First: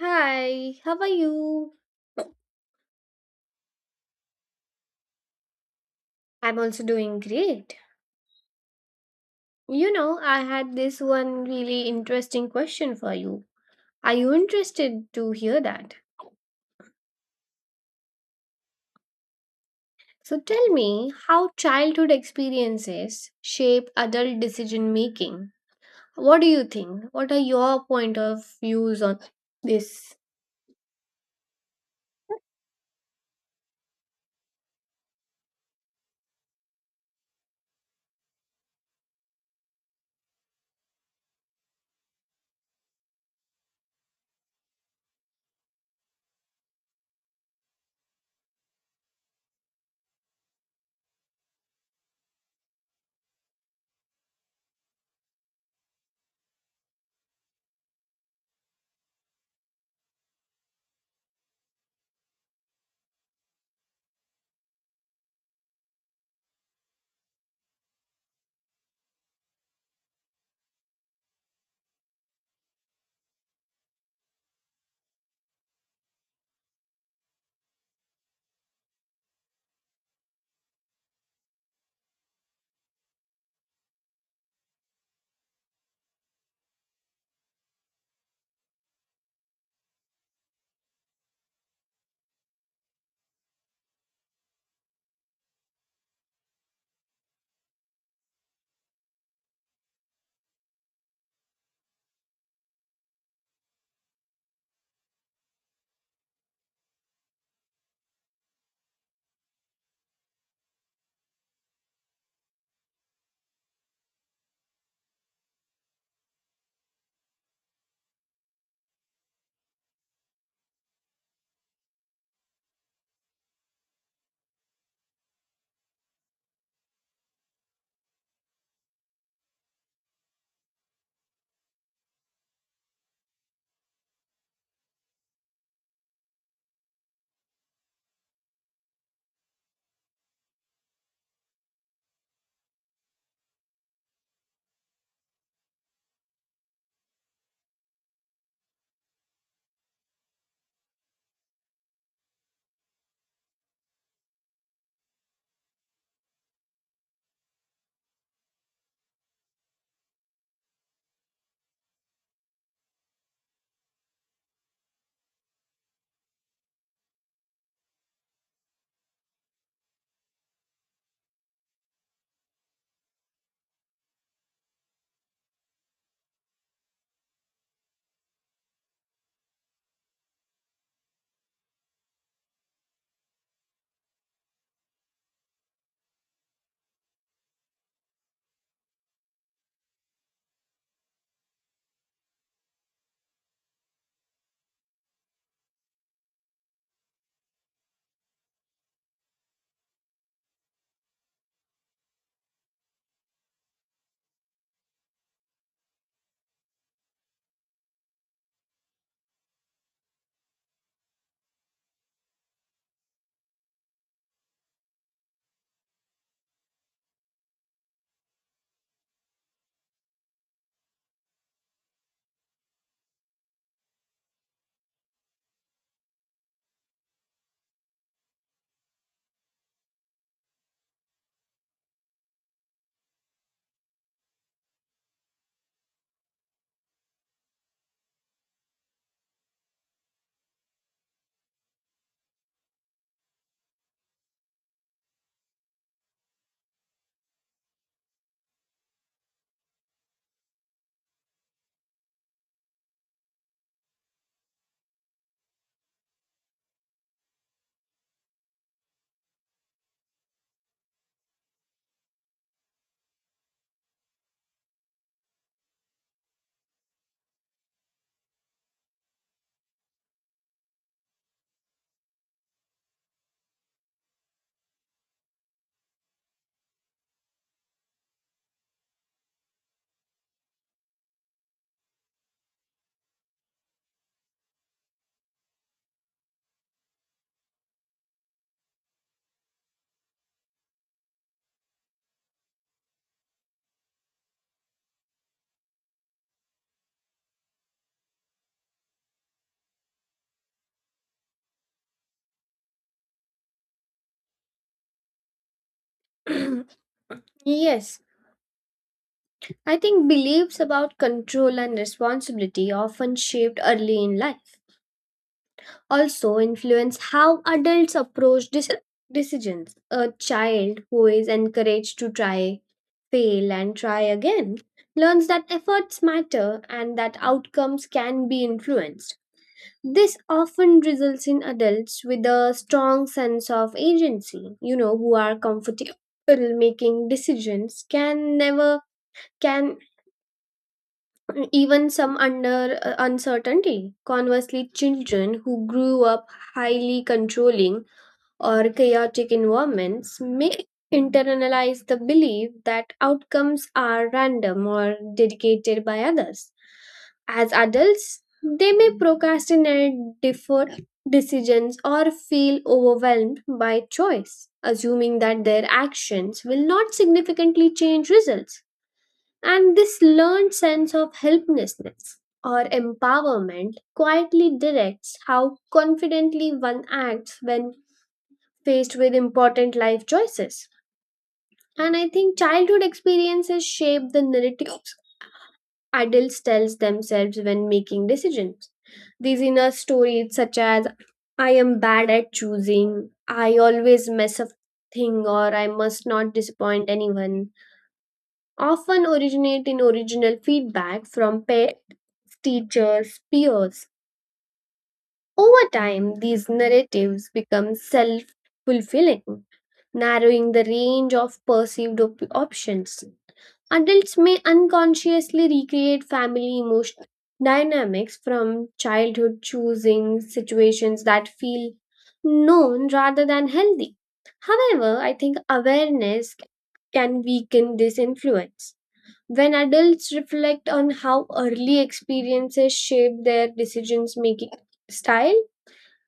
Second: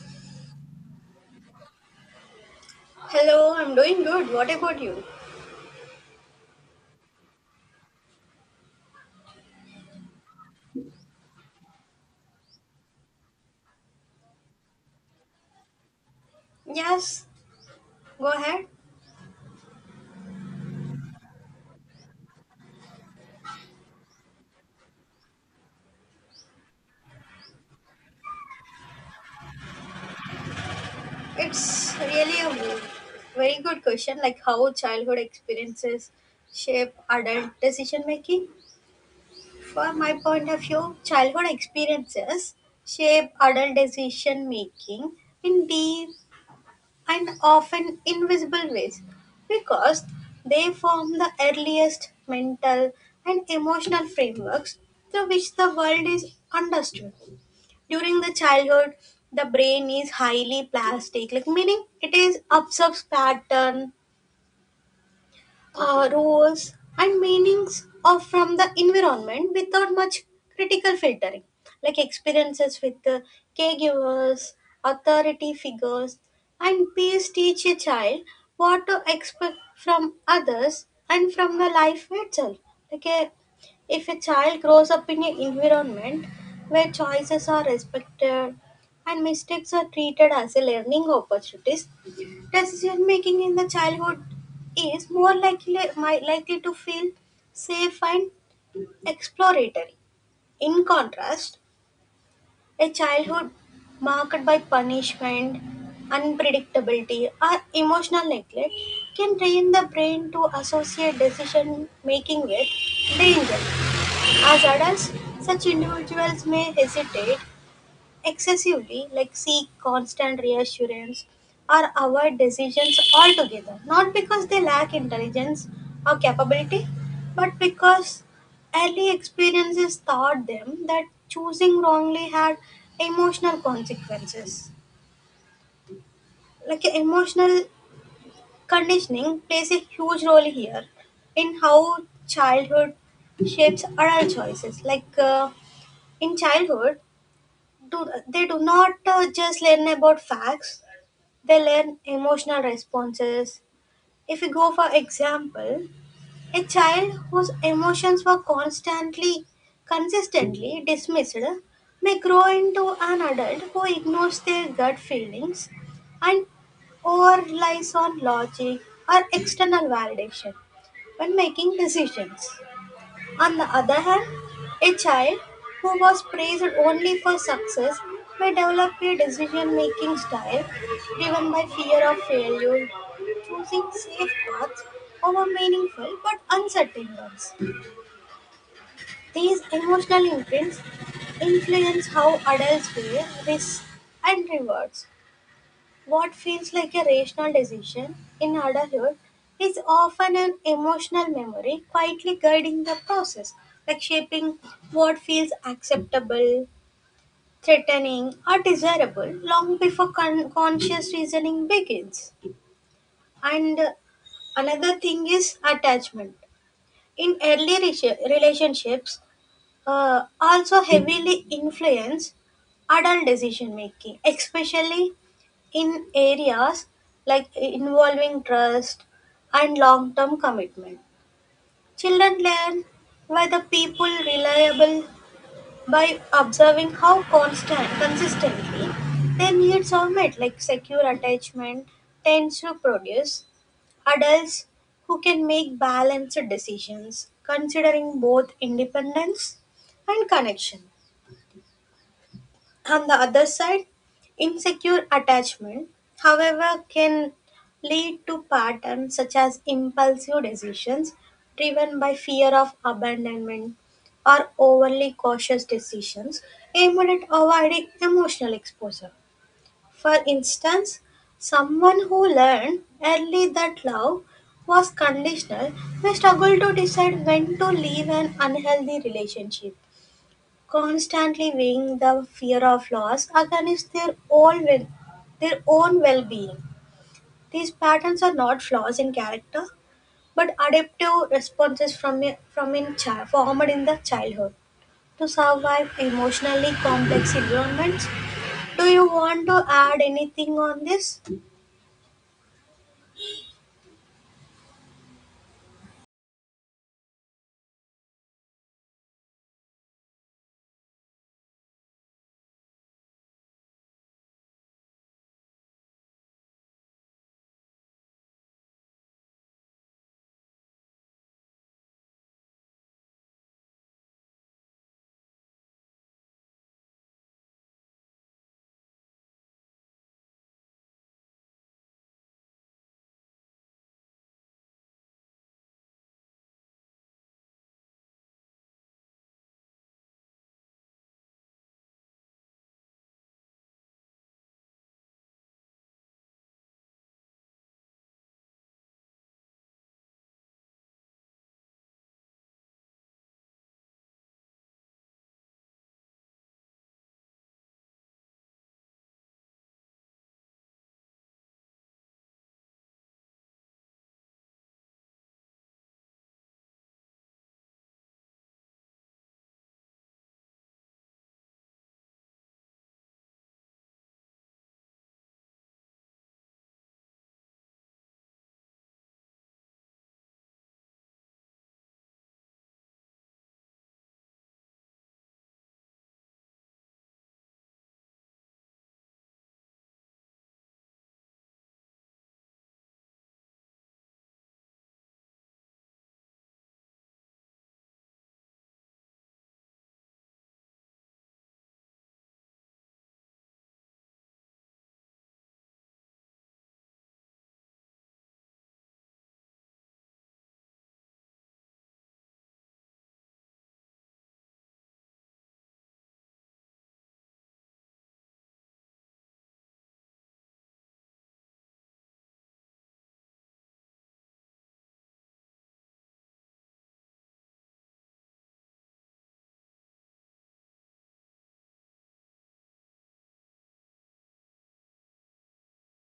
Hi, how are you? Hello, I'm doing good. What about you? I'm also doing great. You know, I had this one really interesting question for you. Are you interested to hear that? Yes, go ahead. So tell me how childhood experiences shape adult decision making. What do you think? What are your point of views on this? It's really a very good question, like how childhood experiences shape adult decision making. From my point of view, childhood experiences shape adult decision making in deep and often invisible ways because they form the earliest mental and emotional frameworks through which the world is understood. During the childhood, the brain is highly plastic, like meaning it is absorbs pattern, rules and meanings of from the environment without much critical filtering. Like experiences with the caregivers, authority figures, and peers teach a child what to expect from others and from the life itself. like a, if a child grows up in an environment where choices are respected and mistakes are treated as a learning opportunities, decision making in the childhood is more likely, likely to feel safe and exploratory. In contrast, a childhood marked by punishment, unpredictability, or emotional neglect can train the brain to associate decision making with danger. As adults, such individuals may hesitate excessively, like seek constant reassurance or avoid decisions altogether, not because they lack intelligence or capability, but because early experiences taught them that choosing wrongly had emotional consequences. Like emotional conditioning plays a huge role here in how childhood shapes adult choices. In childhood, they do not just learn about facts. They learn emotional responses. If you go, for example, a child whose emotions were consistently dismissed may grow into an adult who ignores their gut feelings and or relies on logic or external validation when making decisions. On the other hand, a child who was praised only for success may develop a decision making style driven by fear of failure, choosing safe paths over meaningful but uncertain ones. These emotional imprints influence how adults weigh risks and rewards. What feels like a rational decision in adulthood is often an emotional memory quietly guiding the process, like shaping what feels acceptable, threatening, or desirable long before conscious reasoning begins. And Another thing is attachment. In early relationships, also heavily influence adult decision making, especially in areas like involving trust and long term commitment. Children learn by the people reliable by observing how constant consistently their needs are met. Like secure attachment tends to produce adults who can make balanced decisions considering both independence and connection. On the other side, insecure attachment, however, can lead to patterns such as impulsive decisions driven by fear of abandonment or overly cautious decisions aimed at avoiding emotional exposure. For instance, someone who learned early that love was conditional may struggle to decide when to leave an unhealthy relationship, constantly weighing the fear of loss against their own well-being. These patterns are not flaws in character, but adaptive responses from a, from in child, formed in the childhood to survive emotionally complex environments. Do you want to add anything on this? Yes, I think beliefs about control and responsibility often shaped early in life also influence how adults approach decisions. A child who is encouraged to try, fail, and try again learns that efforts matter and that outcomes can be influenced. This often results in adults with a strong sense of agency, you know, who are comfortable making decisions, can never can even some under uncertainty. Conversely, children who grew up highly controlling or chaotic environments may internalize the belief that outcomes are random or dictated by others. As adults, they may procrastinate, defer decisions, or feel overwhelmed by choice, assuming that their actions will not significantly change results. And this learned sense of helplessness or empowerment quietly directs how confidently one acts when faced with important life choices. And I think childhood experiences shape the narratives adults tells themselves when making decisions. These inner stories, such as I am bad at choosing, I always mess up thing, or I must not disappoint anyone, often originate in original feedback from parents, teachers, peers. Over time, these narratives become self fulfilling, narrowing the range of perceived options. Adults may unconsciously recreate family emotional dynamics from childhood, choosing situations that feel known rather than healthy. However, I think awareness can weaken this influence. When adults reflect on how early experiences shape their decisions making style,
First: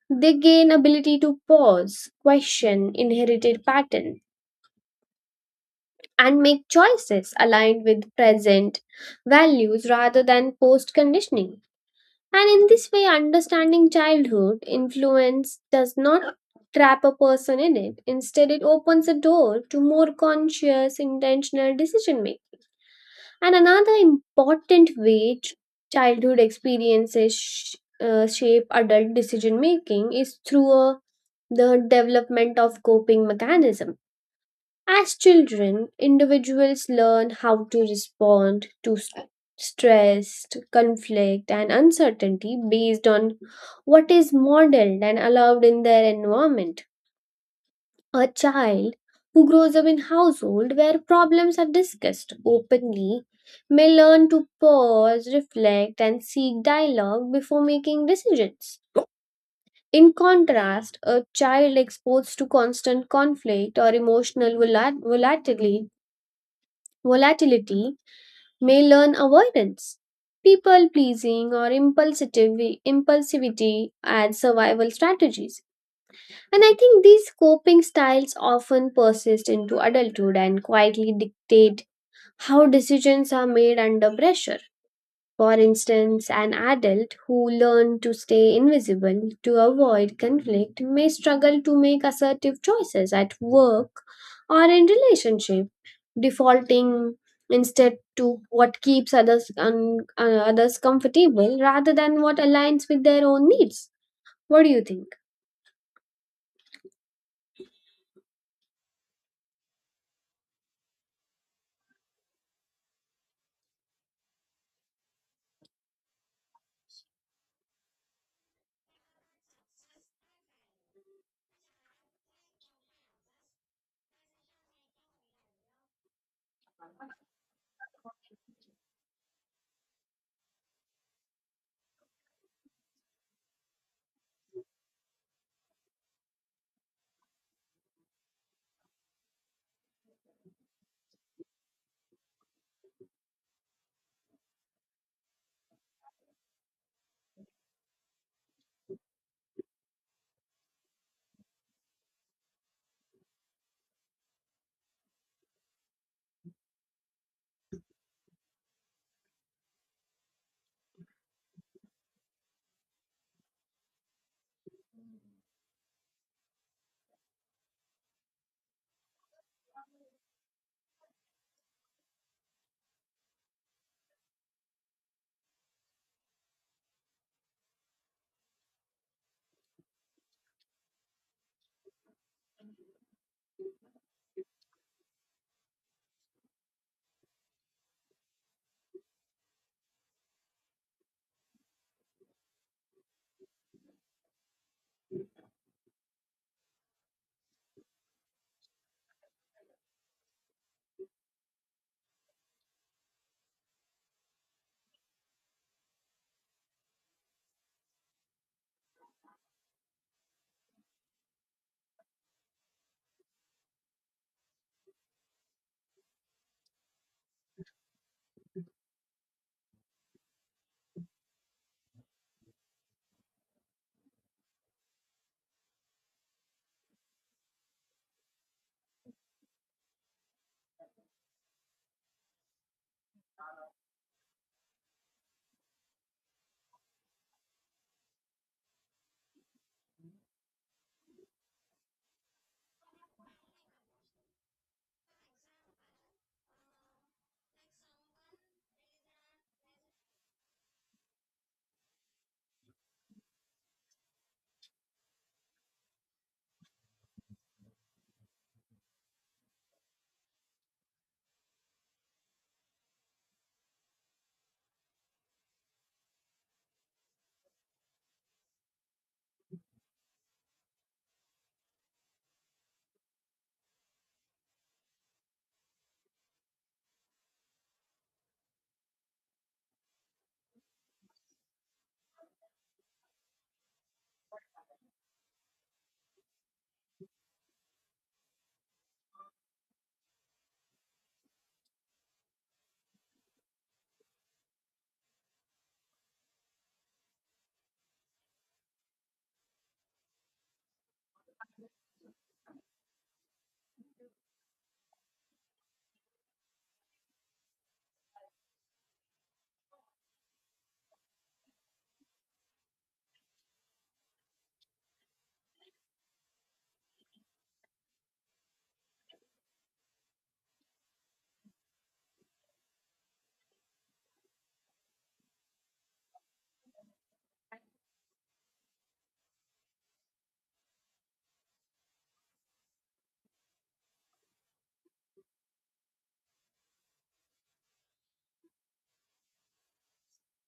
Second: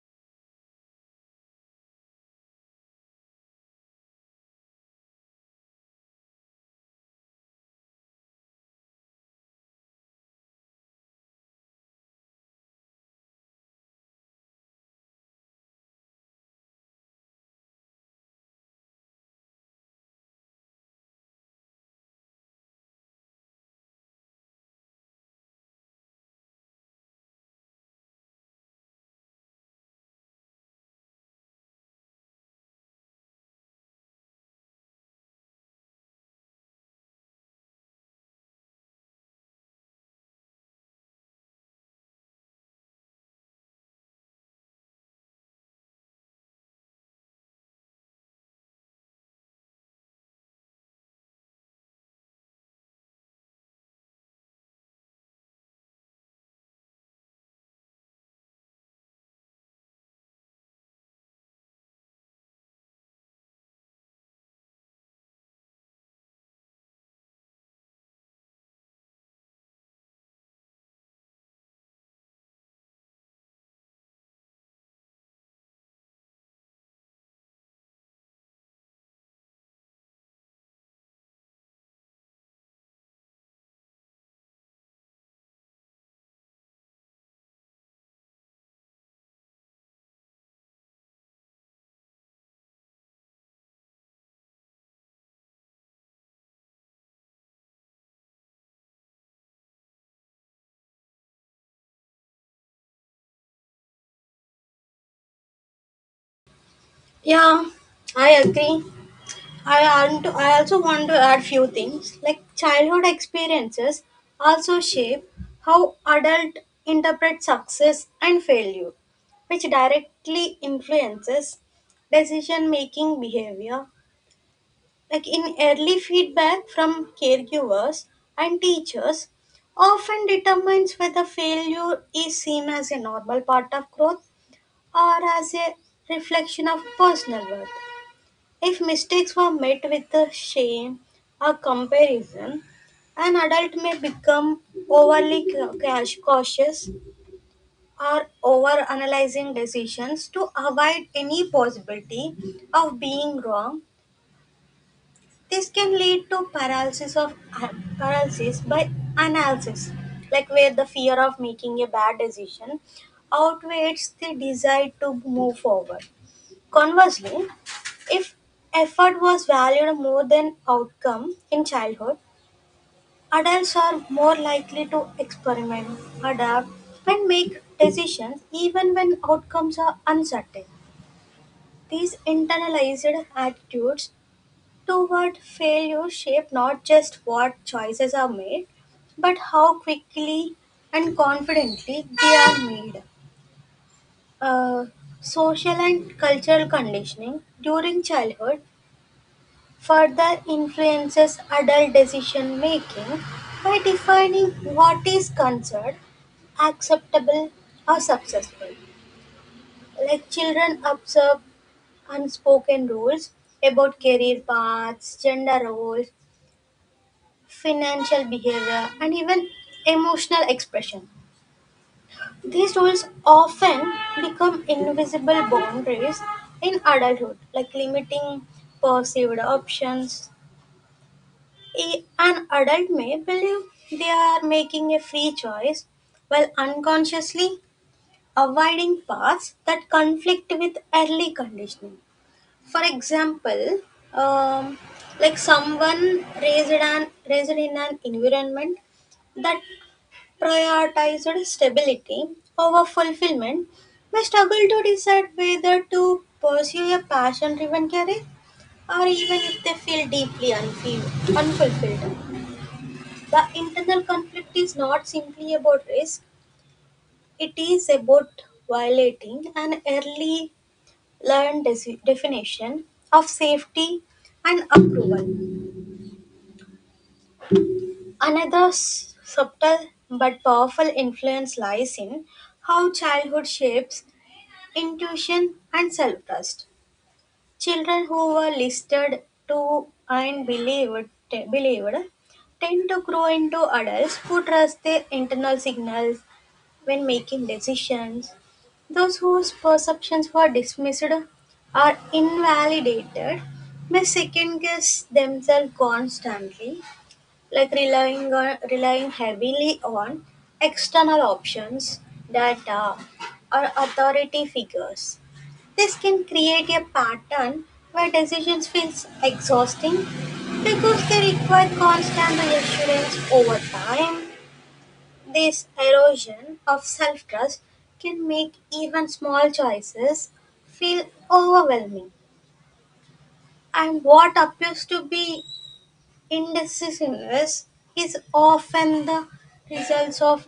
they gain ability to pause, question inherited patterns, and make choices aligned with present values rather than post conditioning. And in this way, understanding childhood influence does not trap a person in it. Instead, it opens a door to more conscious, intentional decision making. And another important way childhood experiences shape adult decision making is through the development of coping mechanism. As children, individuals learn how to respond to stress, to conflict, and uncertainty based on what is modeled and allowed in their environment. A child who grows up in household where problems are discussed openly may learn to pause, reflect, and seek dialogue before making decisions. In contrast, a child exposed to constant conflict or emotional volatility, volatility, may learn avoidance, people pleasing, or impulsivity as survival strategies. And I think these coping styles often persist into adulthood and quietly dictate how decisions are made under pressure. For instance, an adult who learned to stay invisible to avoid conflict may struggle to make assertive choices at work or in relationships, defaulting instead to what keeps others comfortable rather than what aligns with their own needs. What do you think? Yeah, I agree. I also want to add few things, like childhood experiences also shape how adult interpret success and failure, which directly influences decision making behavior. Like in early feedback from caregivers and teachers often determines whether failure is seen as a normal part of growth or as a reflection of personal worth. If mistakes were met with a shame or comparison, an adult may become overly cautious or over analyzing decisions to avoid any possibility of being wrong. This can lead to paralysis by analysis, like where the fear of making a bad decision outweighs the desire to move forward. Conversely, if effort was valued more than outcome in childhood, adults are more likely to experiment, adapt, and make decisions even when outcomes are uncertain. These internalized attitudes toward failure shape not just what choices are made, but how quickly and confidently they are made. Uh, Social and cultural conditioning during childhood further influences adult decision making by defining what is considered acceptable or successful. Like children observe unspoken rules about career paths, gender roles, financial behavior, and even emotional expression. These rules often become invisible boundaries in adulthood, like limiting perceived options. An adult may believe they are making a free choice while unconsciously avoiding paths that conflict with early conditioning. For example, um, like raised in an environment that prioritized stability over fulfillment may struggle to decide whether to pursue a passion driven career, or even if they feel deeply unfulfilled. The internal conflict is not simply about risk, it is about violating an early learned definition of safety and approval. Another subtle but powerful influence lies in how childhood shapes intuition and self trust. Children who were listed to and believed tend to grow into adults who trust their internal signals when making decisions. Those whose perceptions were dismissed or invalidated may second guess themselves constantly, like relying heavily on external options, data, or authority figures. This can create a pattern where decisions feels exhausting because they require constant reassurance over time. This erosion of self-trust can make even small choices feel overwhelming, and what appears to be indecisiveness is often the results of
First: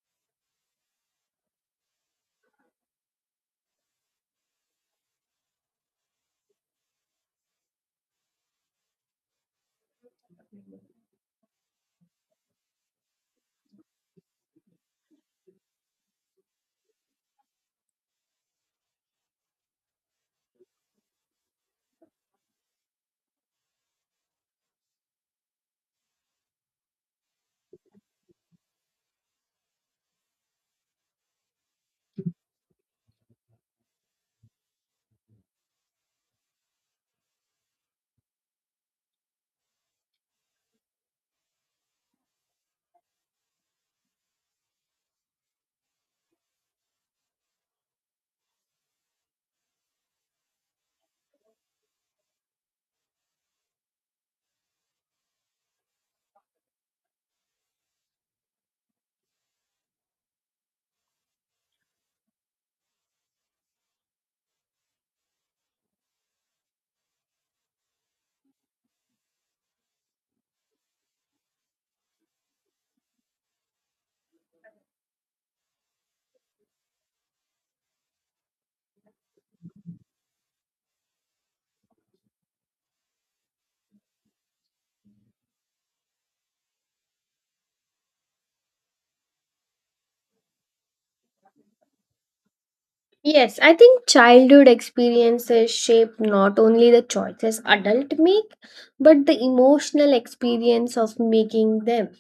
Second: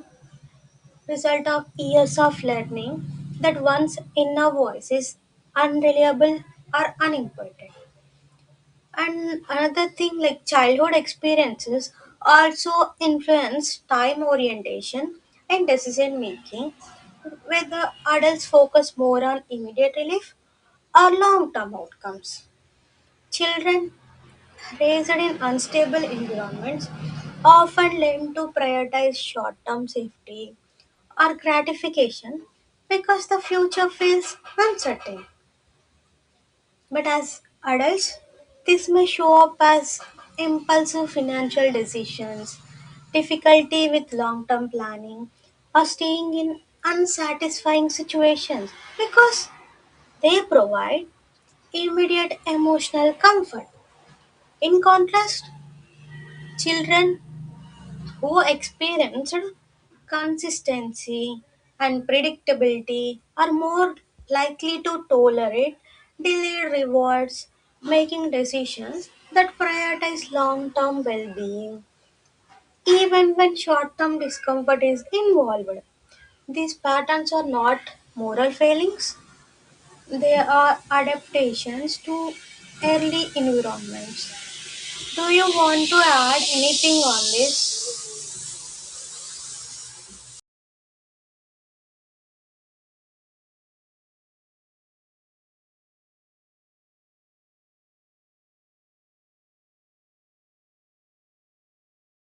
result of years of learning that one's inner voice is unreliable or unimportant. And another thing, like childhood experiences also influence time orientation and decision making, whether adults focus more on immediate relief or long term outcomes. Children raised in unstable environments often learn to prioritize short term safety or gratification because the future feels uncertain. But as adults, this may show up as impulsive financial decisions, difficulty with long term planning, or staying in unsatisfying situations because they provide immediate emotional comfort. In contrast, children who experienced consistency and predictability are more likely to tolerate delayed rewards, making decisions that prioritize long term well being, even when short term discomfort is involved. These patterns are not moral failings, they are adaptations to early environments. Do you want to add anything on this? Yes, I think childhood experiences shape not only the choices adults make, but the emotional experience of making them.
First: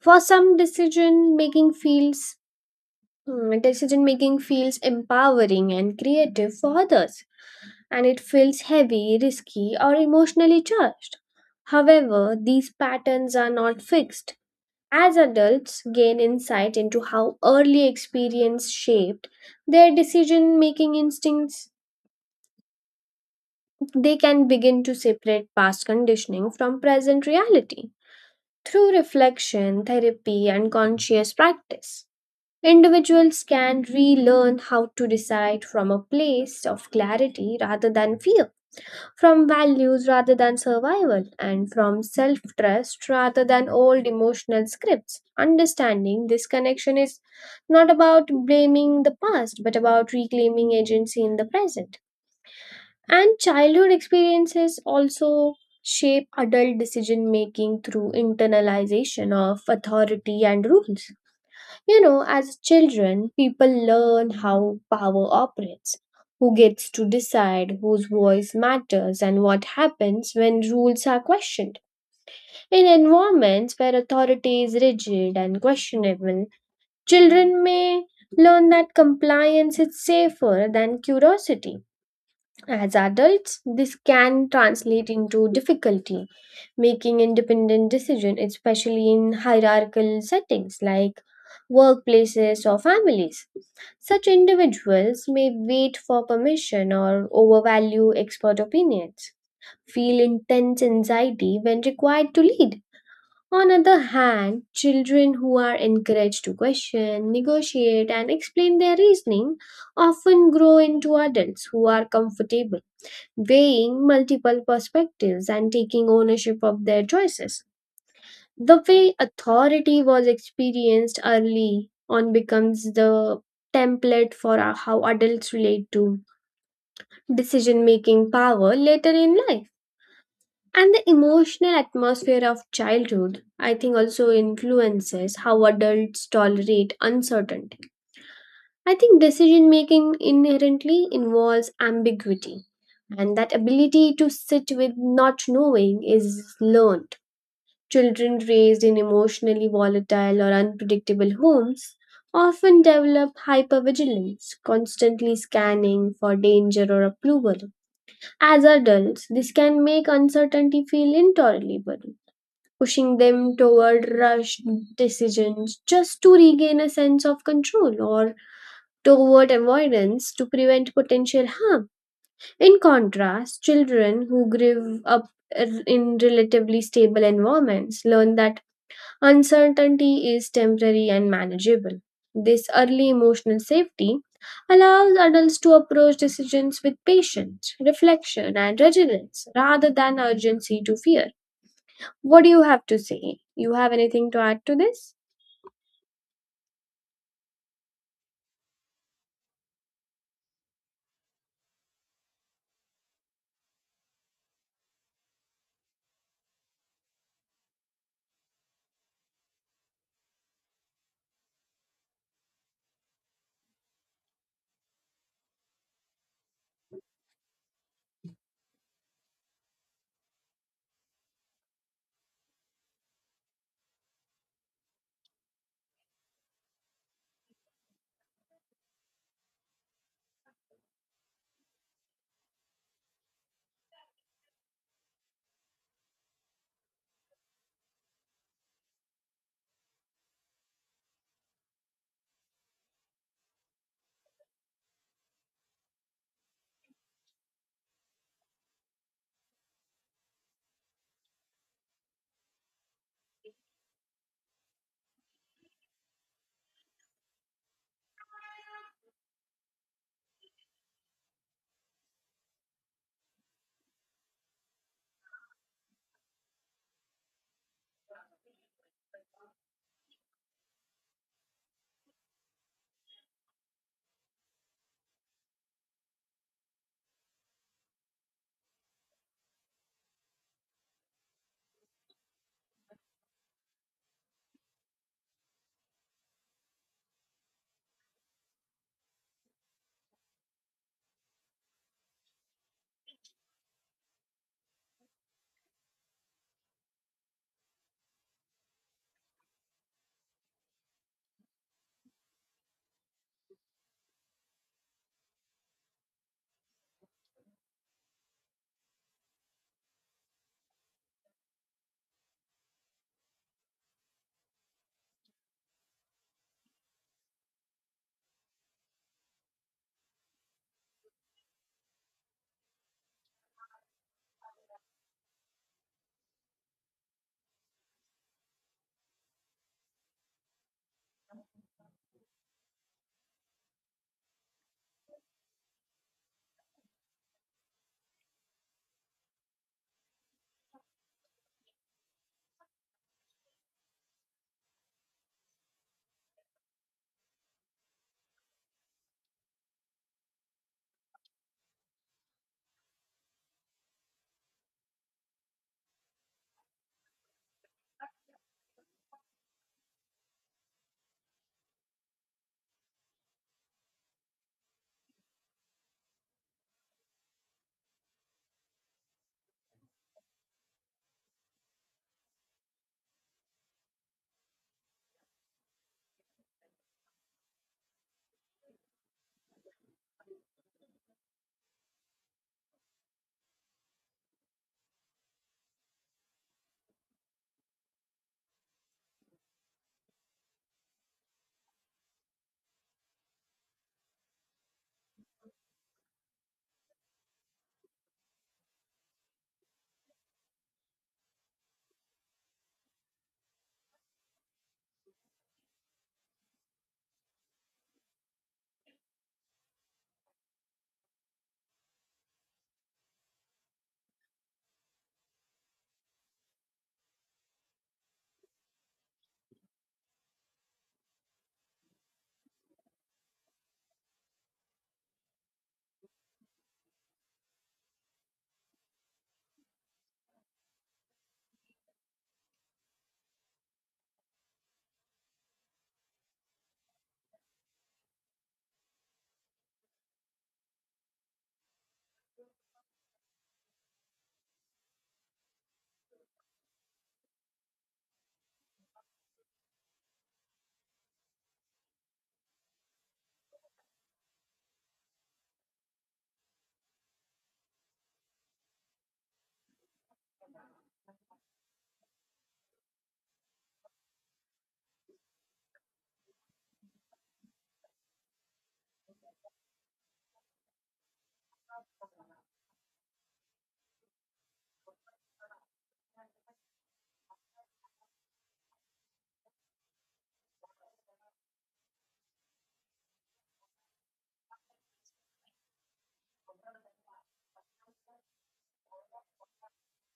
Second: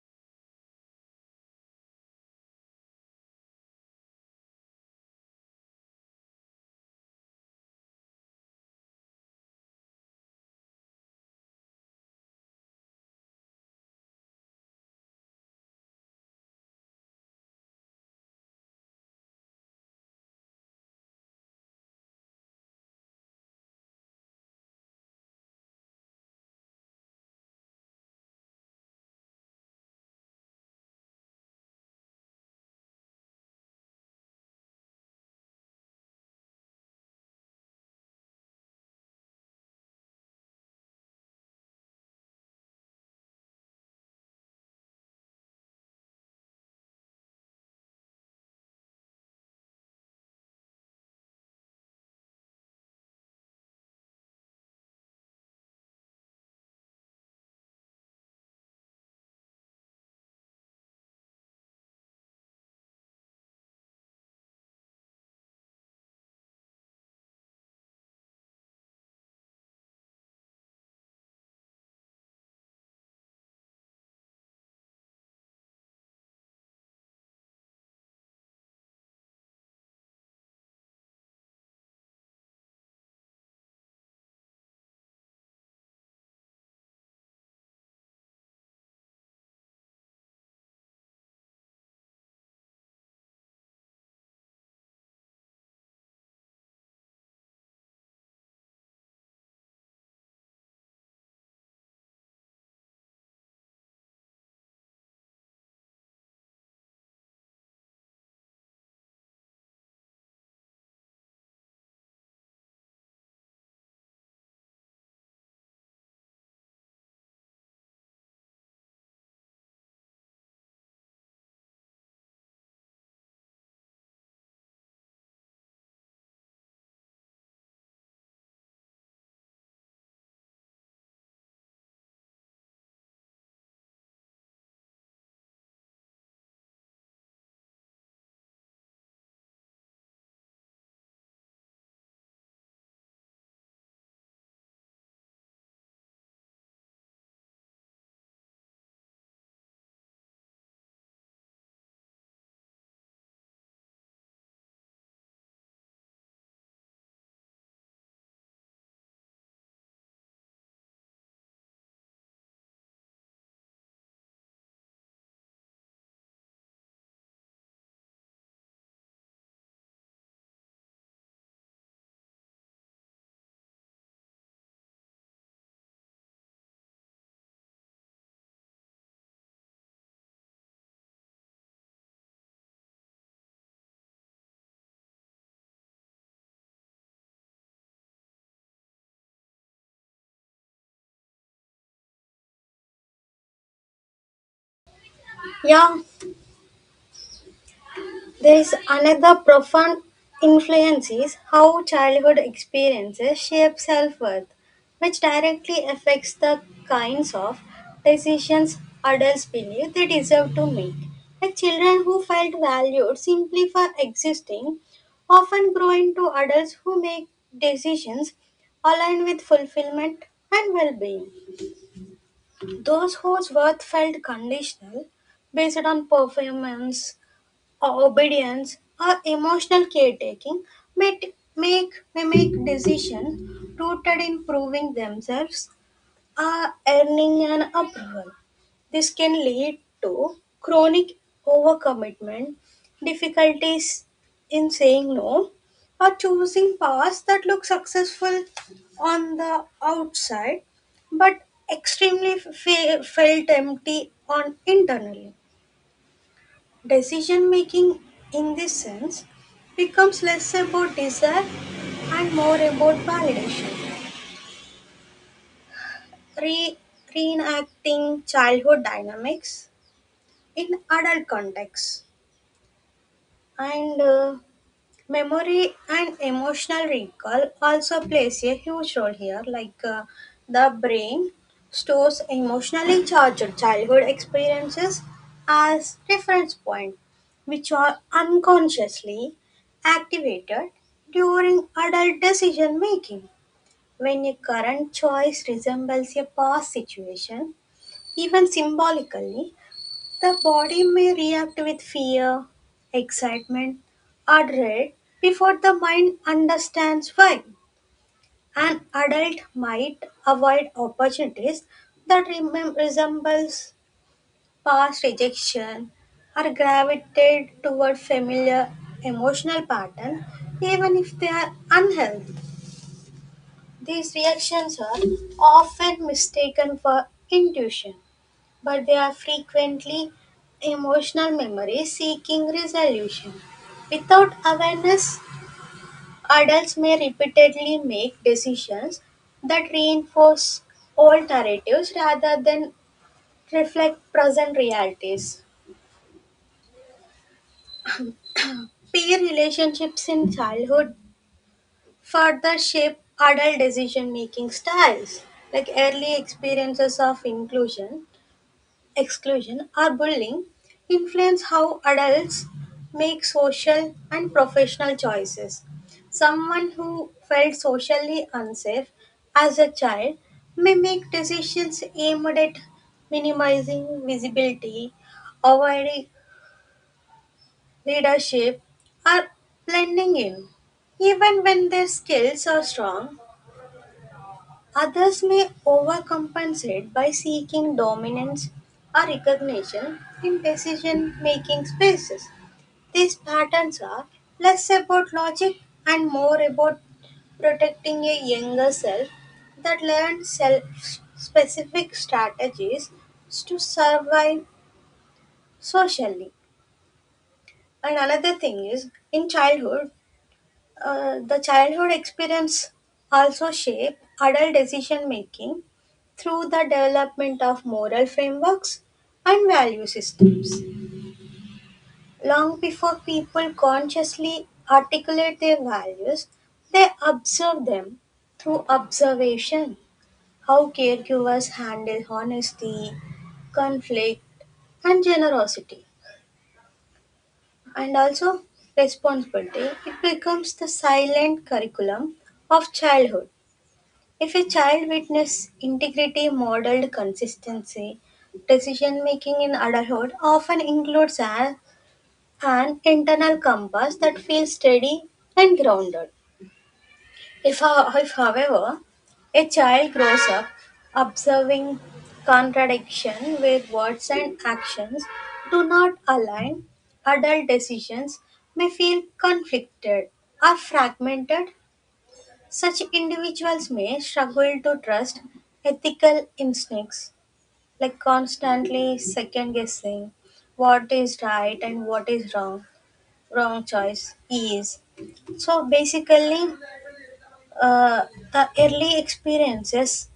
For some, decision making feels empowering and creative. For others, and it feels heavy, risky, or emotionally charged. However, these patterns are not fixed. As adults gain insight into how early experience shaped their decision making instincts, they can begin to separate past conditioning from present reality. Through reflection, therapy, and conscious practice, individuals can relearn how to decide from a place of clarity rather than fear, from values rather than survival, and from self trust rather than old emotional scripts. Understanding this connection is not about blaming the past, but about reclaiming agency in the present. And childhood experiences also shape adult decision making through internalization of authority and rules. You know, as children, people learn how power operates, who gets to decide, whose voice matters, and what happens when rules are questioned. In environments where authority is rigid and questionable, children may learn that compliance is safer than curiosity. As adults, this can translate into difficulty making independent decisions, especially in hierarchical settings like workplaces or families. Such individuals may wait for permission or overvalue expert opinions, feel intense anxiety when required to lead. On other hand, children who are encouraged to question, negotiate, and explain their reasoning often grow into adults who are comfortable weighing multiple perspectives and taking ownership of their choices. The way authority was experienced early on becomes the template for how adults relate to decision making power later in life. And the emotional atmosphere of childhood, I think, also influences how adults tolerate uncertainty. I think decision making inherently involves ambiguity, and that ability to sit with not knowing is learned. Children raised in emotionally volatile or unpredictable homes often develop hypervigilance, constantly scanning for danger or approval. As adults, this can make uncertainty feel intolerable, pushing them toward rushed decisions just to regain a sense of control, or toward avoidance to prevent potential harm. In contrast, children who grew up in relatively stable environments learn that uncertainty is temporary and manageable. This early emotional safety allows adults to approach decisions with patience, reflection, and resilience rather than urgency to fear. What do you have to say? You have anything to add to this? Yeah, there is another profound influence is how childhood experiences shape self-worth, which directly affects the kinds of decisions adults believe they deserve to make. Like children who felt valued simply for existing often grow into adults who make decisions aligned with fulfillment and well-being. Those whose worth felt conditional based on performance, obedience, or emotional caretaking may make decisions rooted in proving themselves or earning an approval. This can lead to chronic overcommitment, difficulties in saying no, or choosing paths that look successful on the outside but extremely felt empty on internally. Decision making, in this sense, becomes less about desire and more about validation. Re- Reenacting childhood dynamics in adult context. And Memory and emotional recall also plays a huge role here, like the brain stores emotionally charged childhood experiences as reference point, which are unconsciously activated during adult decision making. When a current choice resembles a past situation, even symbolically, the body may react with fear, excitement, or dread before the mind understands why. An adult might avoid opportunities that resembles past rejection, or gravitate toward familiar emotional patterns even if they are unhealthy. These reactions are often mistaken for intuition, but they are frequently emotional memories seeking resolution. Without awareness, adults may repeatedly make decisions that reinforce old narratives rather than reflect present realities. Peer relationships in childhood further shape adult decision making styles. Like early experiences of inclusion, exclusion, or bullying influence how adults make social and professional choices. Someone who felt socially unsafe as a child may make decisions aimed at minimizing visibility, avoiding leadership, or blending in, even when their skills are strong. Others may overcompensate by seeking dominance or recognition in decision making spaces. These patterns are less about logic and more about protecting a younger self that learned self specific strategies to survive socially. And another thing is in childhood, the childhood experience also shape adult decision making through the development of moral frameworks and value systems. Long before people consciously articulate their values, they observe them through observation. How caregivers handle honesty, conflict, and generosity, and also responsibility, it becomes the silent curriculum of childhood. If a child witnessed integrity modeled consistency, decision making in adulthood often includes an internal compass that feels steady and grounded. If, however, a child grows up observing contradiction where words and actions do not align, adult decisions may feel conflicted or fragmented. Such individuals may struggle to trust ethical instincts, like constantly second guessing what is right and what is wrong, wrong choice is. So basically, uh, the early experiences,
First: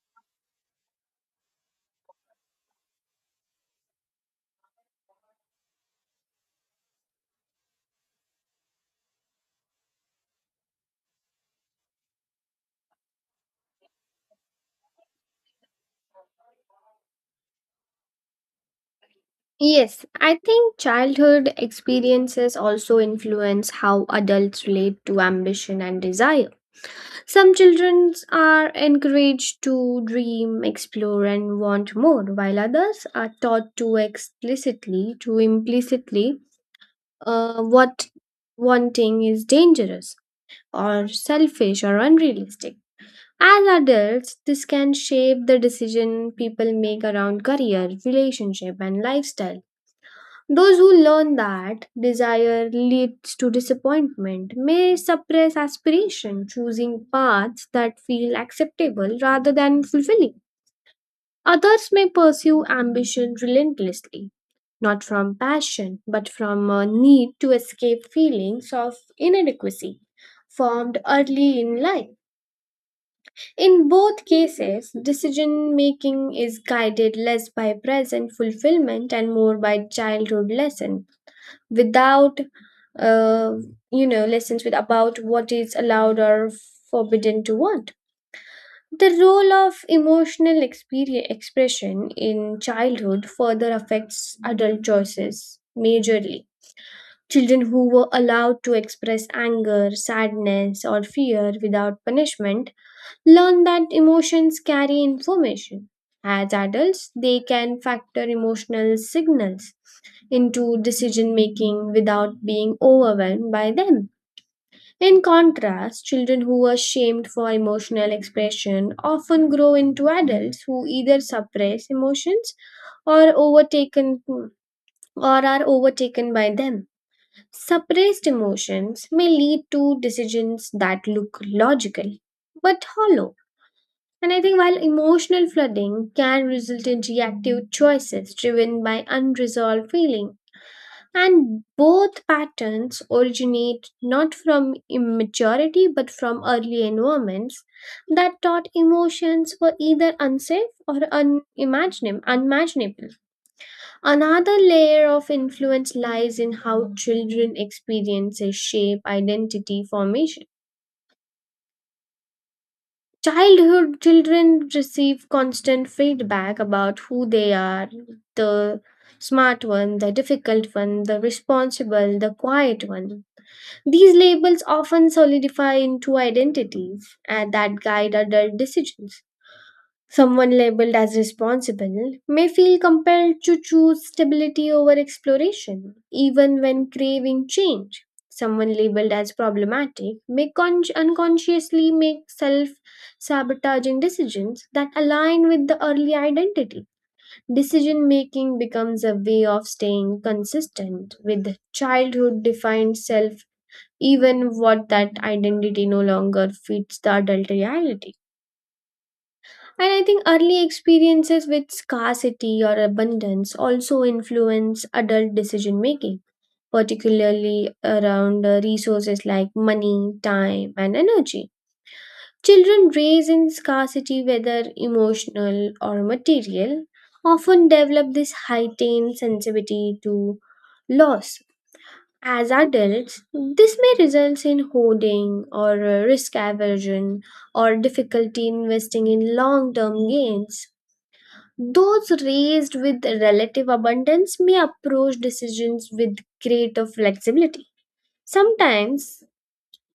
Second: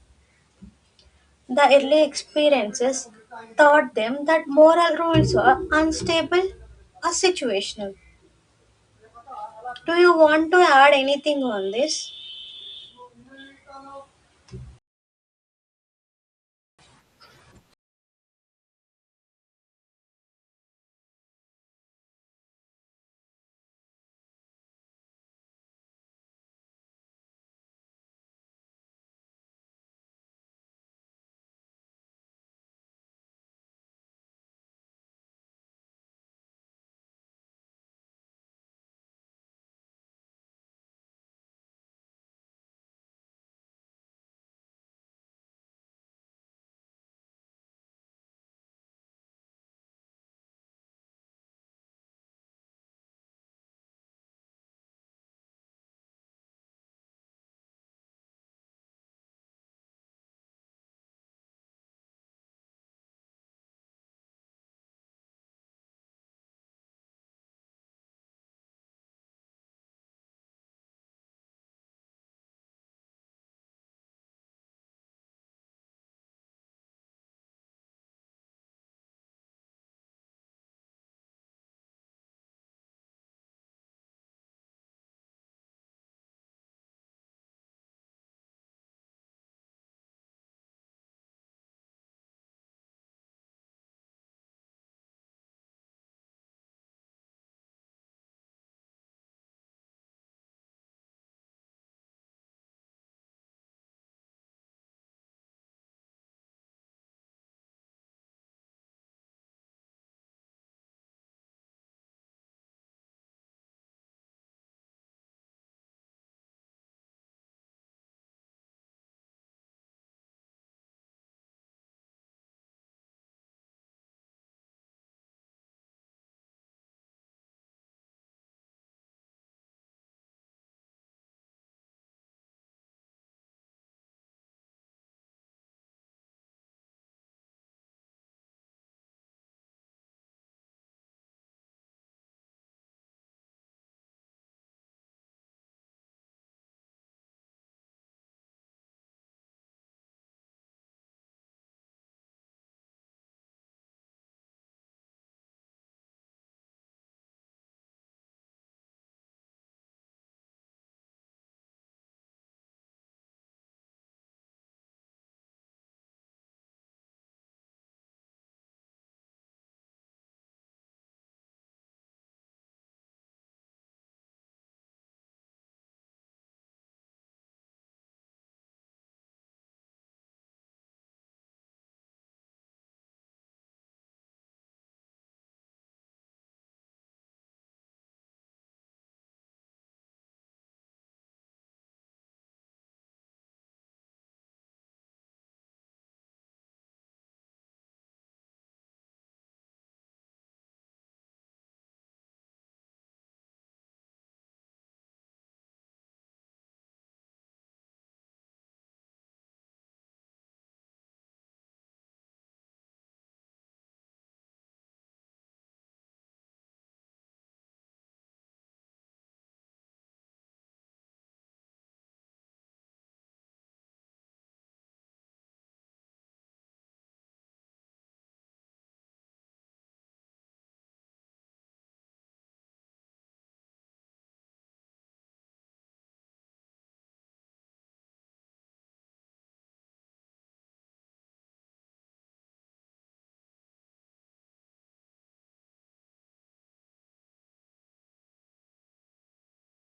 the early experiences taught them that moral rules are unstable or situational. Do you want to add anything on this? Yes, I think childhood experiences also influence how adults relate to ambition and desire. Some children are encouraged to dream, explore, and want more, while others are taught to explicitly, to implicitly, what wanting is dangerous, or selfish, or unrealistic. As adults, this can shape the decision people make around career, relationship, and lifestyle. Those who learn that desire leads to disappointment may suppress aspiration, choosing paths that feel acceptable rather than fulfilling. Others may pursue ambition relentlessly, not from passion, but from a need to escape feelings of inadequacy formed early in life. In both cases, decision making is guided less by present fulfillment and more by childhood lessons without, uh, you know, lessons with about what is allowed or forbidden to what. The role of emotional experience, expression in childhood further affects adult choices majorly. Children who were allowed to express anger, sadness, or fear without punishment learn that emotions carry information. As adults, they can factor emotional signals into decision making without being overwhelmed by them. In contrast, children who are shamed for emotional expression often grow into adults who either suppress emotions or overtaken or are overtaken by them. Suppressed emotions may lead to decisions that look logical but hollow. And I think while emotional flooding can result in reactive choices driven by unresolved feelings, and both patterns originate not from immaturity but from early environments that taught emotions were either unsafe or unimaginable. Another layer of influence lies in how children experiences shape identity formation. Childhood children receive constant feedback about who they are, the smart one, the difficult one, the responsible, the quiet one. These labels often solidify into identities and that guide adult decisions. Someone labeled as responsible may feel compelled to choose stability over exploration, even when craving change. Someone labeled as problematic may unconsciously make self sabotaging decisions that align with the early identity. Decision making becomes a way of staying consistent with childhood defined self even what that identity no longer fits the adult reality. And I think early experiences with scarcity or abundance also influence adult decision making, particularly around resources like money, time, and energy. Children raised in scarcity, whether emotional or material, often develop this heightened sensitivity to loss. As adults, this may result in hoarding, or risk aversion, or difficulty investing in long term gains. Those raised with relative abundance may approach decisions with greater flexibility, sometimes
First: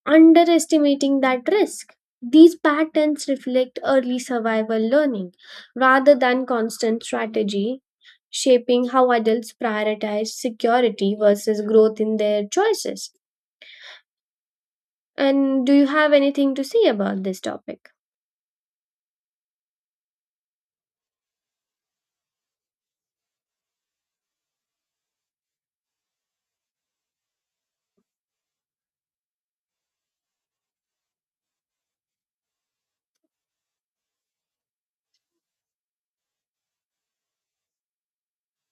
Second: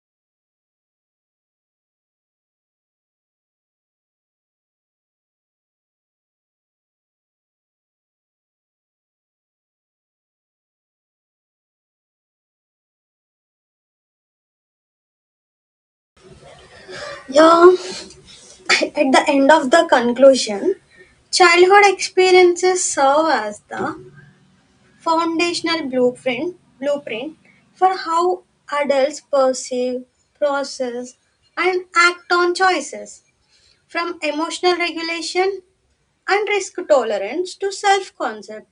underestimating that risk. These patterns reflect early survival learning rather than constant strategy, shaping how adults prioritize security versus growth in their choices. And do you have anything to say about this Yeah, topic? at the end of the conclusion, childhood experiences serve as the foundational blueprint for how adults perceive, process, and act on choices, from emotional regulation and risk tolerance to self concept,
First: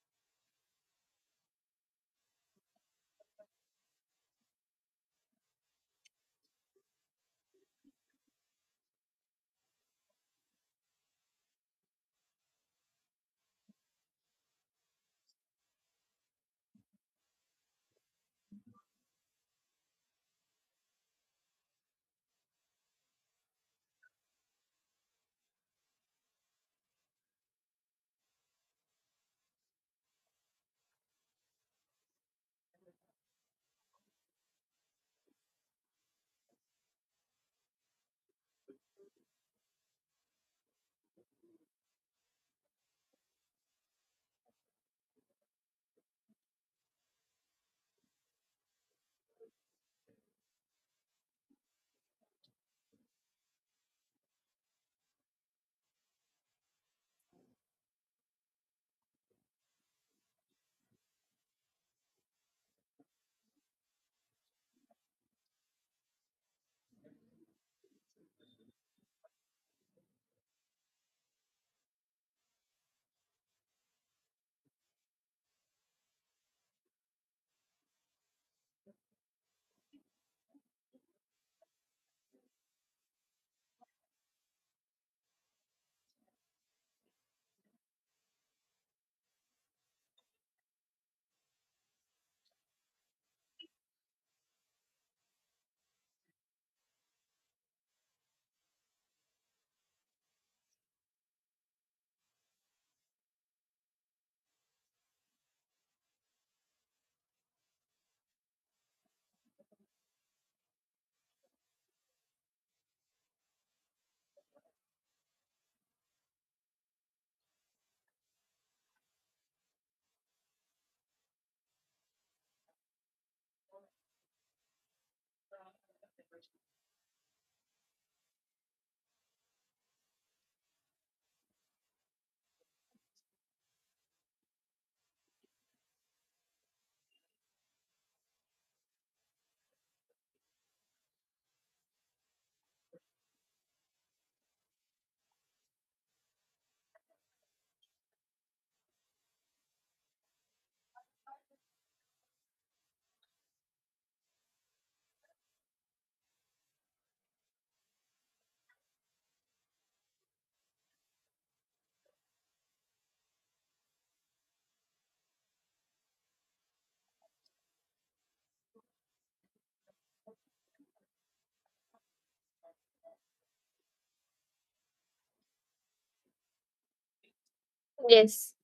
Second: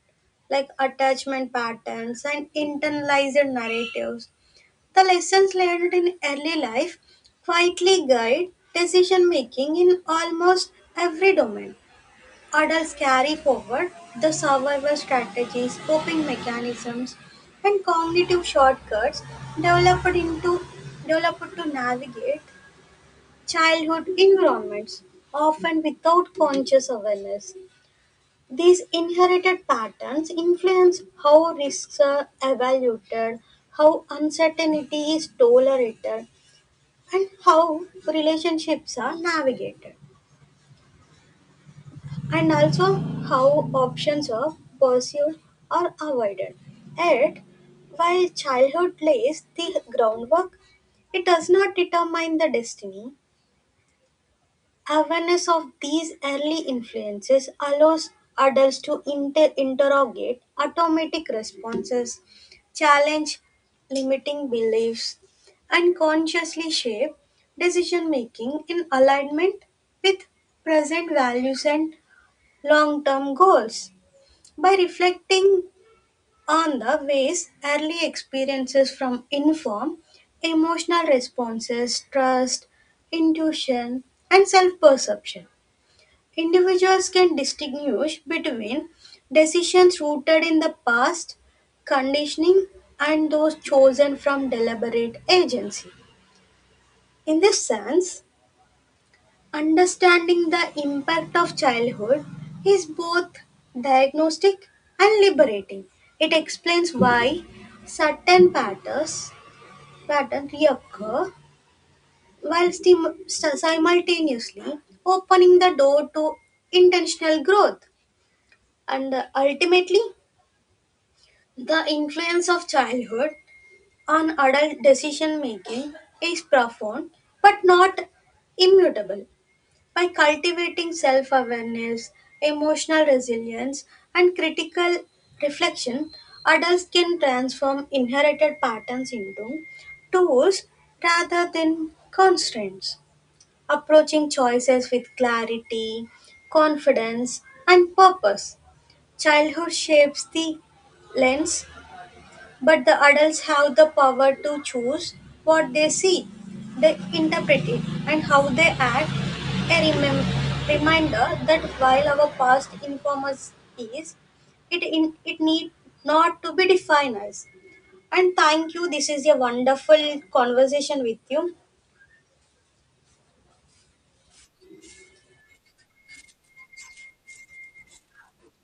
like attachment patterns and internalized narratives. The lessons learned in early life quietly guide decision making in almost every domain. Adults carry forward the survival strategies, coping mechanisms, and cognitive shortcuts developed into developed to navigate childhood environments, often without conscious awareness. These inherited patterns influence how risks are evaluated, how uncertainty is tolerated, and how relationships are navigated, and also how options are pursued or avoided. Yet, while childhood lays the groundwork, it does not determine the destiny. Awareness of these early influences allows adults to interrogate automatic responses, challenge limiting beliefs, and consciously shape decision making in alignment with present values and long term goals. By reflecting on the ways early experiences from inform emotional responses, trust, intuition, and self perception, individuals can distinguish between decisions rooted in the past conditioning and those chosen from deliberate agency. In this sense, understanding the impact of childhood is both diagnostic and liberating. It explains why certain patterns, patterns reoccur, while simultaneously opening the door to intentional growth. And ultimately the influence of childhood on adult decision making is profound but not immutable. By cultivating self-awareness, emotional resilience, and critical reflection, adults can transform inherited patterns into tools rather than constraints, approaching choices with clarity, confidence, and purpose. Childhood shapes the lens, but the adults have the power to choose what they see, they interpret it, and how they act. A reminder that while our past informs is, it need not to be defined as. And thank you. This is a wonderful conversation with you. Yes,